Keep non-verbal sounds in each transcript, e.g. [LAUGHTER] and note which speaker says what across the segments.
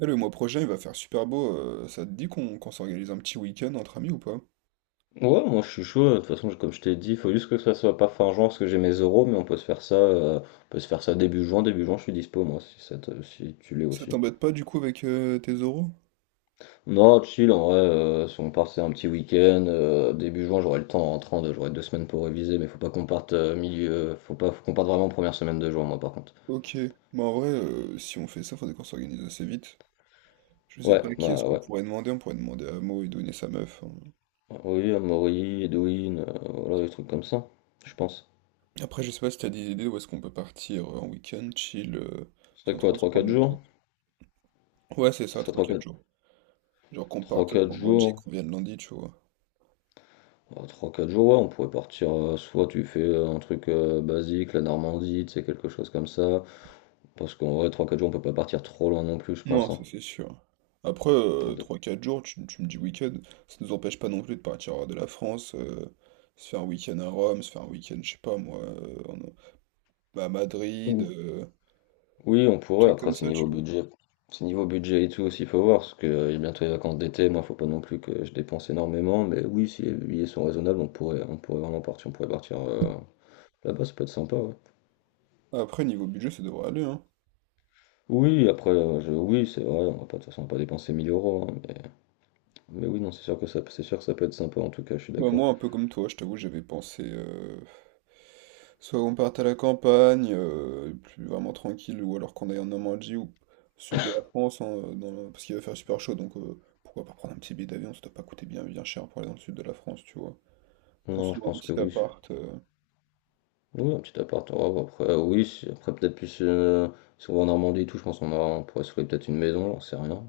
Speaker 1: Eh, le mois prochain, il va faire super beau. Ça te dit qu'on s'organise un petit week-end entre amis ou pas?
Speaker 2: Ouais, moi je suis chaud. De toute façon, comme je t'ai dit, il faut juste que ça soit pas fin juin parce que j'ai mes euros, mais on peut se faire ça, on peut se faire ça début juin. Début juin, je suis dispo moi, si, si tu l'es
Speaker 1: Ça
Speaker 2: aussi.
Speaker 1: t'embête pas du coup avec tes oraux?
Speaker 2: Non, chill, en vrai. Si on part, c'est un petit week-end, début juin, j'aurai le temps en rentrant, j'aurai 2 semaines pour réviser, mais faut pas qu'on parte milieu, faut pas, faut qu'on parte vraiment première semaine de juin, moi par contre.
Speaker 1: Ok. Bah en vrai, si on fait ça, faudrait qu'on s'organise assez vite. Je sais
Speaker 2: Ouais,
Speaker 1: pas qui est-ce
Speaker 2: bah
Speaker 1: qu'on
Speaker 2: ouais.
Speaker 1: pourrait demander. On pourrait demander à Mo et donner sa meuf, hein.
Speaker 2: Oui, Amaury, Edwin, voilà, des trucs comme ça, je pense.
Speaker 1: Après, je sais pas si t'as des idées où est-ce qu'on peut partir en week-end, chill,
Speaker 2: Ce serait
Speaker 1: sans
Speaker 2: quoi,
Speaker 1: trop se
Speaker 2: trois
Speaker 1: prendre
Speaker 2: quatre
Speaker 1: la
Speaker 2: jours?
Speaker 1: tête. Ouais, c'est ça,
Speaker 2: Ce
Speaker 1: 3-4 jours. Genre qu'on
Speaker 2: serait
Speaker 1: parte
Speaker 2: 3-4 3
Speaker 1: vendredi,
Speaker 2: jours.
Speaker 1: qu'on vienne lundi, tu vois.
Speaker 2: Bah, 3-4 jours, ouais, on pourrait partir, soit tu fais un truc basique, la Normandie, tu sais, quelque chose comme ça. Parce qu'en vrai, trois quatre jours, on peut pas partir trop loin non plus, je
Speaker 1: Non,
Speaker 2: pense,
Speaker 1: ça
Speaker 2: hein.
Speaker 1: c'est sûr. Après,
Speaker 2: Donc,
Speaker 1: 3-4 jours, tu me dis week-end, ça nous empêche pas non plus de partir de la France, se faire un week-end à Rome, se faire un week-end, je sais pas moi, bah, à Madrid,
Speaker 2: ou- oui, on pourrait.
Speaker 1: trucs
Speaker 2: Après,
Speaker 1: comme
Speaker 2: c'est
Speaker 1: ça,
Speaker 2: niveau
Speaker 1: tu vois.
Speaker 2: budget. C'est niveau budget et tout aussi, faut voir, parce que il y a bientôt les vacances d'été. Moi, faut pas non plus que je dépense énormément. Mais oui, si les billets sont raisonnables, on pourrait vraiment partir, on pourrait partir là-bas. Ça peut être sympa, ouais.
Speaker 1: Après, niveau budget, ça devrait aller, hein.
Speaker 2: Oui, après, oui, c'est vrai, on va pas, de toute façon, on va pas dépenser 1 000 euros, hein. Mais oui, non, c'est sûr que c'est sûr que ça peut être sympa. En tout cas, je suis
Speaker 1: Bah,
Speaker 2: d'accord.
Speaker 1: moi, un peu comme toi, je t'avoue, j'avais pensé, soit on parte à la campagne, plus vraiment tranquille, ou alors qu'on aille en Normandie ou au sud de la France, hein, parce qu'il va faire super chaud, donc pourquoi pas prendre un petit billet d'avion, ça doit pas coûter bien, bien cher pour aller dans le sud de la France, tu vois.
Speaker 2: Non, je
Speaker 1: Construire un
Speaker 2: pense que
Speaker 1: petit
Speaker 2: oui.
Speaker 1: appart.
Speaker 2: Oui, un petit appart en robe. Après, oui, après peut-être plus si on va en Normandie et tout, je pense on pourrait se louer peut-être une maison, j'en sais rien.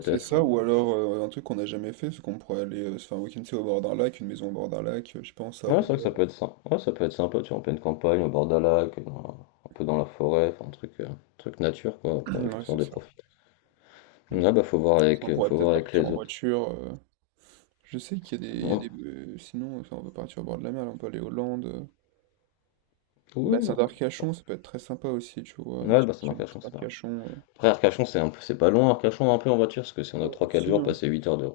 Speaker 1: C'est ça, ou
Speaker 2: je-
Speaker 1: alors un truc qu'on n'a jamais fait, c'est qu'on pourrait aller se faire un week-end tu sais, au bord d'un lac, une maison au bord d'un lac, je sais pas, en
Speaker 2: Ouais,
Speaker 1: Savoie.
Speaker 2: c'est vrai que ça
Speaker 1: [CLEARS THROAT]
Speaker 2: peut être sympa. Ouais, ça peut être sympa, tu vois, en pleine campagne, au bord d'un lac, dans un peu dans la forêt, enfin un truc, truc nature, quoi, pour
Speaker 1: Ouais,
Speaker 2: histoire
Speaker 1: c'est
Speaker 2: de
Speaker 1: ça.
Speaker 2: profiter. Ouais, bah
Speaker 1: On pourrait
Speaker 2: faut
Speaker 1: peut-être
Speaker 2: voir avec
Speaker 1: partir
Speaker 2: les
Speaker 1: en
Speaker 2: autres.
Speaker 1: voiture. Je sais qu'il y a des.
Speaker 2: Ouais.
Speaker 1: Sinon, enfin, on peut partir au bord de la mer, là, on peut aller aux Landes.
Speaker 2: Oui,
Speaker 1: Bassin
Speaker 2: non.
Speaker 1: d'Arcachon, ça peut être très sympa aussi, tu vois. Un
Speaker 2: Ouais,
Speaker 1: petit
Speaker 2: bah c'est dans
Speaker 1: week-end au bassin
Speaker 2: Arcachon, c'est pas grave.
Speaker 1: d'Arcachon.
Speaker 2: Après, Arcachon, c'est un peu, c'est pas loin, Arcachon, un peu en voiture, parce que si on a
Speaker 1: Ouais,
Speaker 2: trois, quatre
Speaker 1: si,
Speaker 2: jours,
Speaker 1: hein.
Speaker 2: passer 8 heures de...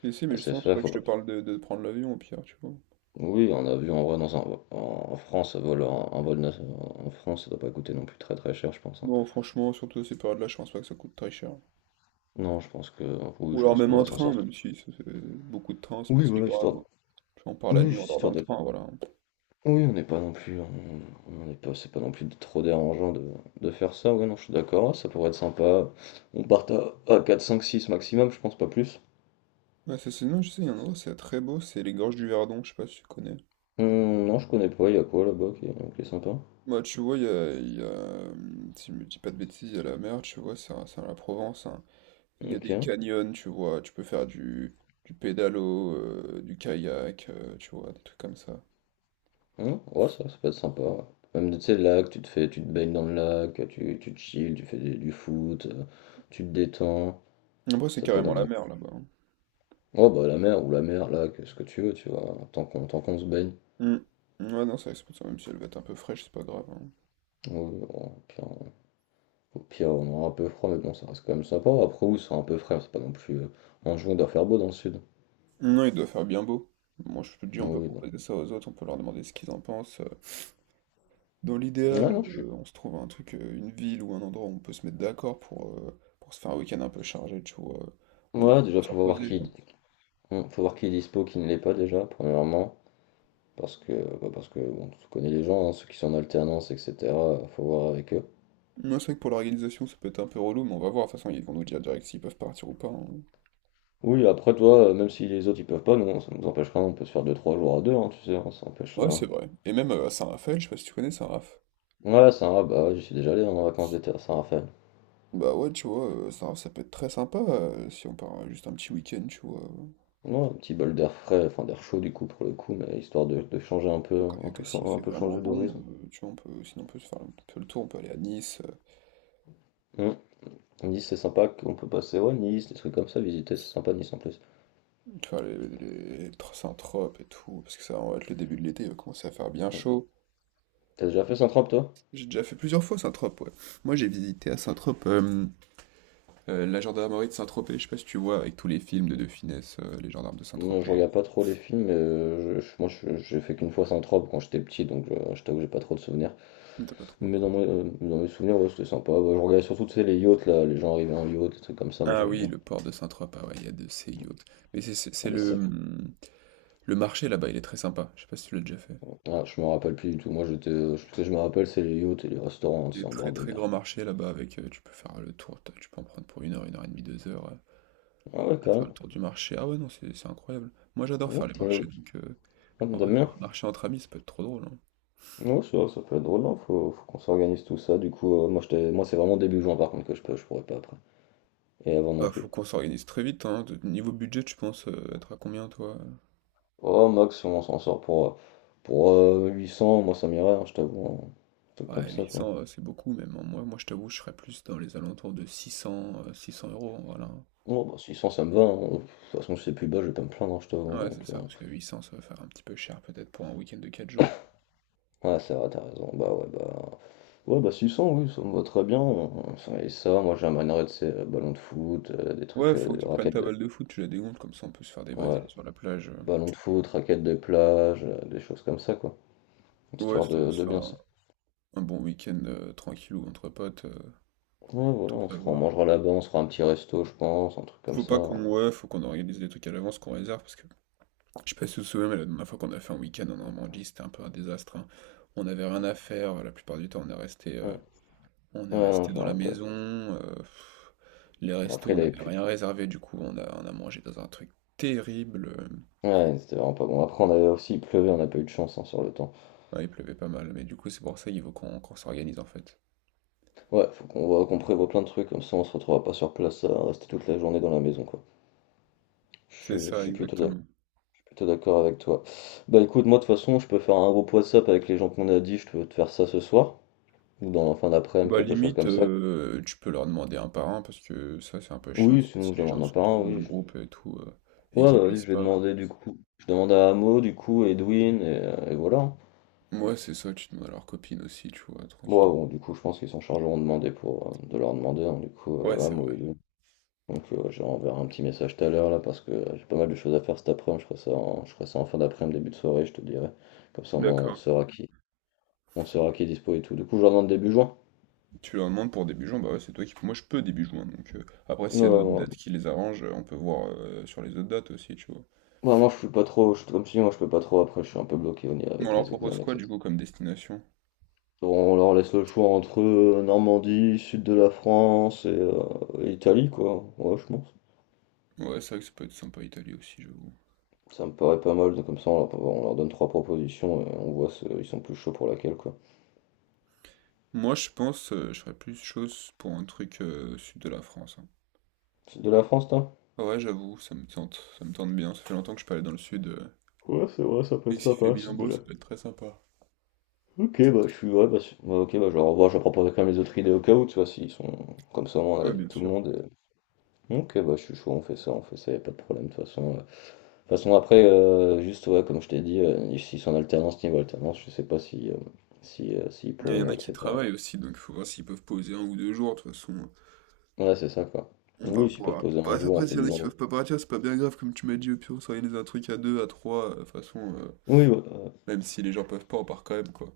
Speaker 1: Si, si, mais
Speaker 2: Passer
Speaker 1: justement, c'est
Speaker 2: ça,
Speaker 1: pour ça que
Speaker 2: faut
Speaker 1: je te parle de prendre l'avion au pire, tu vois.
Speaker 2: Oui, un avion en vrai dans en France, un vol, en France, ça doit pas coûter non plus très très cher, je pense, hein.
Speaker 1: Non, franchement, surtout à ces périodes-là, je pense pas que ça coûte très cher.
Speaker 2: Non, je pense que
Speaker 1: Ou
Speaker 2: oui, je
Speaker 1: alors
Speaker 2: pense qu'on
Speaker 1: même un
Speaker 2: devrait s'en
Speaker 1: train,
Speaker 2: sortir.
Speaker 1: même si c'est- c'est- beaucoup de trains, c'est pas
Speaker 2: Oui,
Speaker 1: si
Speaker 2: voilà,
Speaker 1: grave,
Speaker 2: histoire.
Speaker 1: hein. Tu vois, on part la
Speaker 2: Oui,
Speaker 1: nuit, on
Speaker 2: juste
Speaker 1: dort dans
Speaker 2: histoire
Speaker 1: le
Speaker 2: de.
Speaker 1: train, voilà.
Speaker 2: Oui, on n'est pas non plus, on n'est pas, c'est pas non plus trop dérangeant de faire ça. Oui, non, je suis d'accord, ça pourrait être sympa. On part à 4, 5, 6 maximum, je pense pas plus.
Speaker 1: Ouais, ça, c'est non, je sais, il y a un endroit, c'est très beau, c'est les gorges du Verdon, je sais pas si tu connais.
Speaker 2: Non, je connais pas. Il y a quoi là-bas qui est sympa.
Speaker 1: Bah, tu vois, si je me dis pas de bêtises, il y a la mer, tu vois, c'est à la Provence, hein. Il y a
Speaker 2: Ok.
Speaker 1: des canyons, tu vois, tu peux faire du pédalo, du kayak, tu vois, des trucs comme ça.
Speaker 2: Mmh. Ouais, ça peut être sympa, ouais. Même, tu sais, le lac, tu te baignes dans le lac, tu te chill, tu du foot, tu te détends.
Speaker 1: Après, c'est
Speaker 2: Ça peut être
Speaker 1: carrément la
Speaker 2: vraiment cool.
Speaker 1: mer là-bas, hein.
Speaker 2: Oh, bah, la mer ou la mer, lac, ce que tu veux, tu vois, tant qu'on se baigne.
Speaker 1: Hum. Ouais, non, ça reste pour ça, même si elle va être un peu fraîche, c'est pas grave, hein.
Speaker 2: Ouais, ouais, au pire, au pire, on aura un peu froid, mais bon, ça reste quand même sympa. Après, oui, c'est un peu frais, c'est pas non plus. En juin, on doit faire beau dans le sud.
Speaker 1: Non, il doit faire bien beau. Moi, je te dis,
Speaker 2: Ouais,
Speaker 1: on peut
Speaker 2: oui, non.
Speaker 1: proposer ça aux autres, on peut leur demander ce qu'ils en pensent. Dans
Speaker 2: Ouais,
Speaker 1: l'idéal,
Speaker 2: non, je suis.
Speaker 1: on se trouve un truc, une ville ou un endroit où on peut se mettre d'accord pour se faire un week-end un peu chargé, tu vois. On a pas
Speaker 2: Ouais,
Speaker 1: le temps
Speaker 2: déjà,
Speaker 1: de se
Speaker 2: faut voir
Speaker 1: reposer.
Speaker 2: qui. Faut voir qui est dispo, qui ne l'est pas déjà, premièrement. Parce que, bah, parce que bon, tu connais les gens, hein, ceux qui sont en alternance, etc. Faut voir avec eux.
Speaker 1: Moi, c'est vrai que pour l'organisation, ça peut être un peu relou, mais on va voir. De toute façon, ils vont nous dire direct s'ils peuvent partir ou pas, hein.
Speaker 2: Oui, après toi, même si les autres ils peuvent pas, nous, ça nous empêche rien, on peut se faire 2 3 jours à deux, hein, tu sais, hein, ça empêche
Speaker 1: Ouais,
Speaker 2: rien.
Speaker 1: c'est vrai. Et même à Saint-Raphaël, je sais pas si tu connais Saint-Raph.
Speaker 2: Ouais, c'est un bah, ouais, j'y suis déjà allé hein, en vacances d'été à Saint-Raphaël.
Speaker 1: Bah ouais, tu vois, Saint-Raph, ça peut être très sympa si on part juste un petit week-end, tu vois.
Speaker 2: Ouais, un petit bol d'air frais, enfin d'air chaud du coup pour le coup, mais histoire de changer un peu,
Speaker 1: Quand il y a que s'il fait
Speaker 2: un peu
Speaker 1: vraiment
Speaker 2: changer
Speaker 1: bon,
Speaker 2: d'horizon.
Speaker 1: tu vois, on peut, sinon on peut se faire un peu le tour, on peut aller à Nice,
Speaker 2: Hum. Nice, c'est sympa qu'on peut passer, ouais, Nice, des trucs comme ça, visiter, c'est sympa Nice en plus.
Speaker 1: tu vois, les Saint-Tropez et tout, parce que ça va être le début de l'été, il va commencer à faire bien
Speaker 2: Hum.
Speaker 1: chaud.
Speaker 2: T'as déjà fait Saint-Tropez toi?
Speaker 1: J'ai déjà fait plusieurs fois Saint-Tropez, ouais. Moi j'ai visité à Saint-Tropez la gendarmerie de Saint-Tropez, je sais pas si tu vois, avec tous les films de De Funès, les gendarmes de
Speaker 2: Moi, je
Speaker 1: Saint-Tropez.
Speaker 2: regarde pas trop les films, mais j'ai fait qu'une fois Saint-Tropez quand j'étais petit, donc je t'avoue que j'ai pas trop de souvenirs.
Speaker 1: T'as pas trop.
Speaker 2: Mais dans mes souvenirs, ouais, c'était sympa. Ouais, je regardais surtout tu sais, les yachts, là, les gens arrivaient en yacht, des trucs comme ça, moi
Speaker 1: Ah
Speaker 2: j'aimais
Speaker 1: oui,
Speaker 2: bien.
Speaker 1: le port de Saint-Tropez, ah ouais, il y a de ces yachts. Mais
Speaker 2: Il y a des sacres.
Speaker 1: le marché là-bas, il est très sympa, je sais pas si tu l'as déjà fait.
Speaker 2: Ah, je me rappelle plus du tout, moi j'étais. Je, ce que je me rappelle, c'est les yachts et les restaurants, hein,
Speaker 1: Il y a
Speaker 2: c'est en
Speaker 1: très
Speaker 2: bord de
Speaker 1: très
Speaker 2: mer,
Speaker 1: grand
Speaker 2: quoi.
Speaker 1: marché là-bas avec tu peux faire le tour, tu peux en prendre pour une heure et demie, deux heures
Speaker 2: Ah ouais,
Speaker 1: à faire le
Speaker 2: carrément.
Speaker 1: tour du marché. Ah ouais non c'est incroyable. Moi j'adore faire les
Speaker 2: Ok,
Speaker 1: marchés
Speaker 2: ok.
Speaker 1: donc
Speaker 2: Ah,
Speaker 1: en vrai,
Speaker 2: t'aimes
Speaker 1: faire
Speaker 2: bien?
Speaker 1: un marché entre amis ça peut être trop drôle, hein.
Speaker 2: Ouais, c'est vrai, ça peut être drôle, non? Faut, faut qu'on s'organise tout ça. Du coup, moi, moi c'est vraiment début juin par contre que je peux, je pourrais pas après. Et avant non
Speaker 1: Bah
Speaker 2: plus.
Speaker 1: faut qu'on s'organise très vite, hein. Niveau budget tu penses être à combien toi?
Speaker 2: Oh, max, on s'en sort pour 800, moi ça m'irait, hein, je t'avoue, hein. Un truc comme
Speaker 1: Ouais
Speaker 2: ça,
Speaker 1: huit
Speaker 2: quoi.
Speaker 1: cents c'est beaucoup même, hein. Moi je t'avoue je serais plus dans les alentours de 600 euros, hein, voilà. Hein.
Speaker 2: Bon, bah, 600, ça me va, hein. De toute façon, si c'est plus bas, je vais pas me plaindre, hein, je t'avoue, hein.
Speaker 1: Ouais
Speaker 2: Donc,
Speaker 1: c'est ça parce que 800 ça va faire un petit peu cher peut-être pour un week-end de 4 jours.
Speaker 2: ouais, c'est vrai, t'as raison. Ouais, bah 600, oui, ça me va très bien, hein. Moi j'emmènerais, tu sais, ballon de foot, des
Speaker 1: Ouais,
Speaker 2: trucs,
Speaker 1: faut que tu prennes
Speaker 2: raquettes
Speaker 1: ta
Speaker 2: de.
Speaker 1: balle de foot, tu la dégonfles, comme ça on peut se faire des
Speaker 2: Ouais,
Speaker 1: Brésils sur la plage.
Speaker 2: ballon de foot, raquettes de plage, des choses comme ça, quoi.
Speaker 1: Ouais,
Speaker 2: Histoire de bien
Speaker 1: enfin,
Speaker 2: ça.
Speaker 1: un bon week-end tranquille ou entre potes,
Speaker 2: Ouais, voilà,
Speaker 1: tout
Speaker 2: on se fera, on
Speaker 1: prévoir.
Speaker 2: mangera là-bas, on se fera un petit resto, je pense, un truc comme
Speaker 1: Faut
Speaker 2: ça,
Speaker 1: pas
Speaker 2: hein.
Speaker 1: qu'on Ouais, faut qu'on organise des trucs à l'avance, qu'on réserve, parce que je sais pas si vous vous souvenez, mais la dernière fois qu'on a fait un week-end en Normandie, c'était un peu un désastre, hein. On n'avait rien à faire, la plupart du temps
Speaker 2: Ouais, ouais,
Speaker 1: on est
Speaker 2: non,
Speaker 1: resté
Speaker 2: je me
Speaker 1: dans la
Speaker 2: rappelle.
Speaker 1: maison. Les restos,
Speaker 2: Après,
Speaker 1: on
Speaker 2: il avait
Speaker 1: n'avait
Speaker 2: plus.
Speaker 1: rien réservé, du coup on a mangé dans un truc terrible.
Speaker 2: Ouais, c'était vraiment pas bon. Après, on avait aussi, il pleuvait, on n'a pas eu de chance hein, sur le temps.
Speaker 1: Ouais, il pleuvait pas mal, mais du coup c'est pour ça qu'il faut qu'on s'organise en fait.
Speaker 2: Ouais, faut qu'on voit, qu'on prévoit plein de trucs, comme ça on se retrouvera pas sur place à rester toute la journée dans la maison, quoi. Je,
Speaker 1: C'est
Speaker 2: suis je
Speaker 1: ça
Speaker 2: suis
Speaker 1: exactement.
Speaker 2: plutôt d'accord avec toi. Bah écoute, moi de toute façon, je peux faire un groupe WhatsApp avec les gens qu'on a dit, je peux te faire ça ce soir, ou dans la fin d'après-midi,
Speaker 1: Bah
Speaker 2: quelque chose
Speaker 1: limite,
Speaker 2: comme ça.
Speaker 1: tu peux leur demander un par un parce que ça c'est un peu chiant
Speaker 2: Oui,
Speaker 1: si
Speaker 2: sinon je
Speaker 1: les gens
Speaker 2: demande un
Speaker 1: se
Speaker 2: par un,
Speaker 1: retrouvent dans le
Speaker 2: oui. Je...
Speaker 1: groupe et tout et
Speaker 2: Ouais,
Speaker 1: qu'ils
Speaker 2: bah, oui,
Speaker 1: puissent
Speaker 2: je vais
Speaker 1: pas.
Speaker 2: demander du coup. Je demande à Amo, du coup, Edwin, et voilà.
Speaker 1: Moi c'est ça, tu demandes à leur copine aussi, tu vois,
Speaker 2: Moi,
Speaker 1: tranquille.
Speaker 2: bon, du coup, je pense qu'ils sont chargés de demander pour de leur demander, hein, du coup,
Speaker 1: Ouais, c'est
Speaker 2: Amo et
Speaker 1: vrai.
Speaker 2: Edwin. Donc ouais, je leur enverrai un petit message tout à l'heure là parce que j'ai pas mal de choses à faire cet après-midi. Je ferai ça en fin d'après-midi, début de soirée, je te dirai. Comme ça, au moins,
Speaker 1: D'accord.
Speaker 2: on saura qui est dispo et tout. Du coup, je leur demande début juin.
Speaker 1: Tu leur demandes pour début juin, bah ouais, c'est toi qui... Moi je peux début juin, donc après
Speaker 2: Ouais,
Speaker 1: s'il
Speaker 2: ouais.
Speaker 1: y a d'autres
Speaker 2: Ouais,
Speaker 1: dates qui les arrangent, on peut voir sur les autres dates aussi, tu vois.
Speaker 2: bah, moi, je suis pas trop, comme si moi, je peux pas trop. Après, je suis un peu bloqué au niveau
Speaker 1: Mais on
Speaker 2: avec
Speaker 1: leur
Speaker 2: mes
Speaker 1: propose
Speaker 2: examens,
Speaker 1: quoi du
Speaker 2: etc.
Speaker 1: coup comme destination?
Speaker 2: Donc, on leur laisse le choix entre Normandie, sud de la France et Italie, quoi. Ouais, je pense.
Speaker 1: Ouais, c'est vrai que ça peut être sympa Italie aussi, j'avoue.
Speaker 2: Ça me paraît pas mal. Donc, comme ça, on leur donne trois propositions et on voit ils sont plus chauds pour laquelle, quoi.
Speaker 1: Moi je pense, je ferais plus chose pour un truc sud de la France, hein.
Speaker 2: Sud de la France, toi?
Speaker 1: Ouais, ouais, j'avoue, ça me tente bien. Ça fait longtemps que je suis pas allé dans le sud.
Speaker 2: Ouais, c'est vrai, ça peut être
Speaker 1: Et s'il fait
Speaker 2: sympa,
Speaker 1: bien
Speaker 2: sud de
Speaker 1: beau,
Speaker 2: la
Speaker 1: ça peut être très sympa.
Speaker 2: Ok, bah, je suis. Ouais, bah, ok, bah, je leur envoie, je vais proposer quand même les autres idées au cas où, tu vois, s'ils sont. Comme ça, on a
Speaker 1: Ouais,
Speaker 2: l'avis de
Speaker 1: bien
Speaker 2: tout le
Speaker 1: sûr.
Speaker 2: monde. Ok, bah, je suis chaud, on fait ça, y a pas de problème, de toute façon. De toute façon, après, juste, ouais, comme je t'ai dit, s'ils sont en alternance, niveau alternance, je sais pas si, si, s'ils
Speaker 1: Il y en
Speaker 2: pourront,
Speaker 1: a qui
Speaker 2: etc.
Speaker 1: travaillent aussi, donc il faut voir s'ils peuvent poser 1 ou 2 jours. De toute façon,
Speaker 2: Ouais, c'est ça, quoi.
Speaker 1: on va
Speaker 2: Oui, s'ils peuvent
Speaker 1: pouvoir.
Speaker 2: poser un
Speaker 1: Bah,
Speaker 2: jour, on
Speaker 1: après,
Speaker 2: fait
Speaker 1: s'il y en
Speaker 2: du
Speaker 1: a qui
Speaker 2: vendredi.
Speaker 1: peuvent pas partir, c'est pas bien grave, comme tu m'as dit. Au pire, on s'organise un truc à deux, à trois. De toute façon,
Speaker 2: Oui, ouais,
Speaker 1: même si les gens peuvent pas, on part quand même, quoi.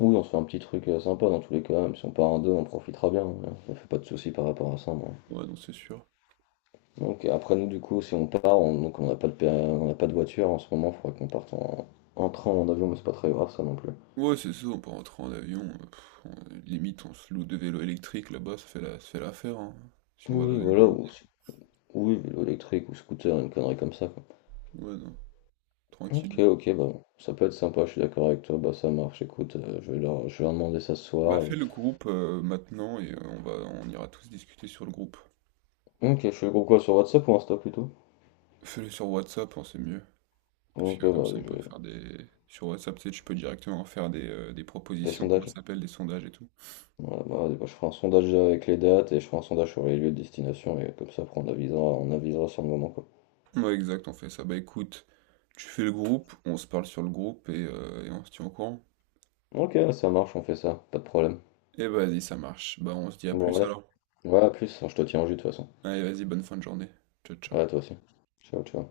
Speaker 2: oui, on se fait un petit truc sympa dans tous les cas, même si on part en deux, on profitera bien, hein. Je me fais pas de soucis par rapport à ça, moi.
Speaker 1: Ouais, non, c'est sûr.
Speaker 2: Donc après nous du coup si on part, donc on n'a pas de voiture en ce moment, il faudrait qu'on parte en train ou en avion, mais c'est pas très grave ça non plus.
Speaker 1: Ouais, c'est ça, on peut rentrer en avion. Limite, on se loue deux vélos électriques là-bas, ça fait l'affaire, hein, si on va dans
Speaker 2: Oui
Speaker 1: une
Speaker 2: voilà,
Speaker 1: grande
Speaker 2: ou,
Speaker 1: ville.
Speaker 2: si- oui, vélo électrique ou scooter, une connerie comme ça quoi.
Speaker 1: Ouais, non,
Speaker 2: Ok
Speaker 1: tranquille.
Speaker 2: ok bah ça peut être sympa, je suis d'accord avec toi, bah ça marche, écoute, je vais leur demander ça ce
Speaker 1: Bah
Speaker 2: soir
Speaker 1: fais
Speaker 2: et.
Speaker 1: le groupe maintenant et on ira tous discuter sur le groupe.
Speaker 2: Ok, je fais le groupe quoi sur WhatsApp ou Insta plutôt?
Speaker 1: Fais-le sur WhatsApp, hein, c'est mieux. Parce
Speaker 2: Ok
Speaker 1: que comme
Speaker 2: bah
Speaker 1: ça
Speaker 2: je
Speaker 1: on peut
Speaker 2: vais.
Speaker 1: faire des. Sur WhatsApp, tu sais, tu peux directement faire des
Speaker 2: Des
Speaker 1: propositions, comment
Speaker 2: sondages.
Speaker 1: ça s'appelle, des sondages et tout.
Speaker 2: Voilà, bah, vas-y, bah, je ferai un sondage déjà avec les dates et je ferai un sondage sur les lieux de destination et comme ça après on avisera sur le moment quoi.
Speaker 1: Ouais exact, on fait ça. Bah écoute, tu fais le groupe, on se parle sur le groupe et on se tient au courant.
Speaker 2: Ok, ça marche, on fait ça, pas de problème.
Speaker 1: Et vas-y, ça marche. Bah on se dit à
Speaker 2: Bon
Speaker 1: plus
Speaker 2: allez.
Speaker 1: alors.
Speaker 2: Ouais, à plus. Enfin, je te tiens au jus de toute façon.
Speaker 1: Allez, vas-y, bonne fin de journée. Ciao ciao.
Speaker 2: Ouais, toi aussi. Ciao, ciao.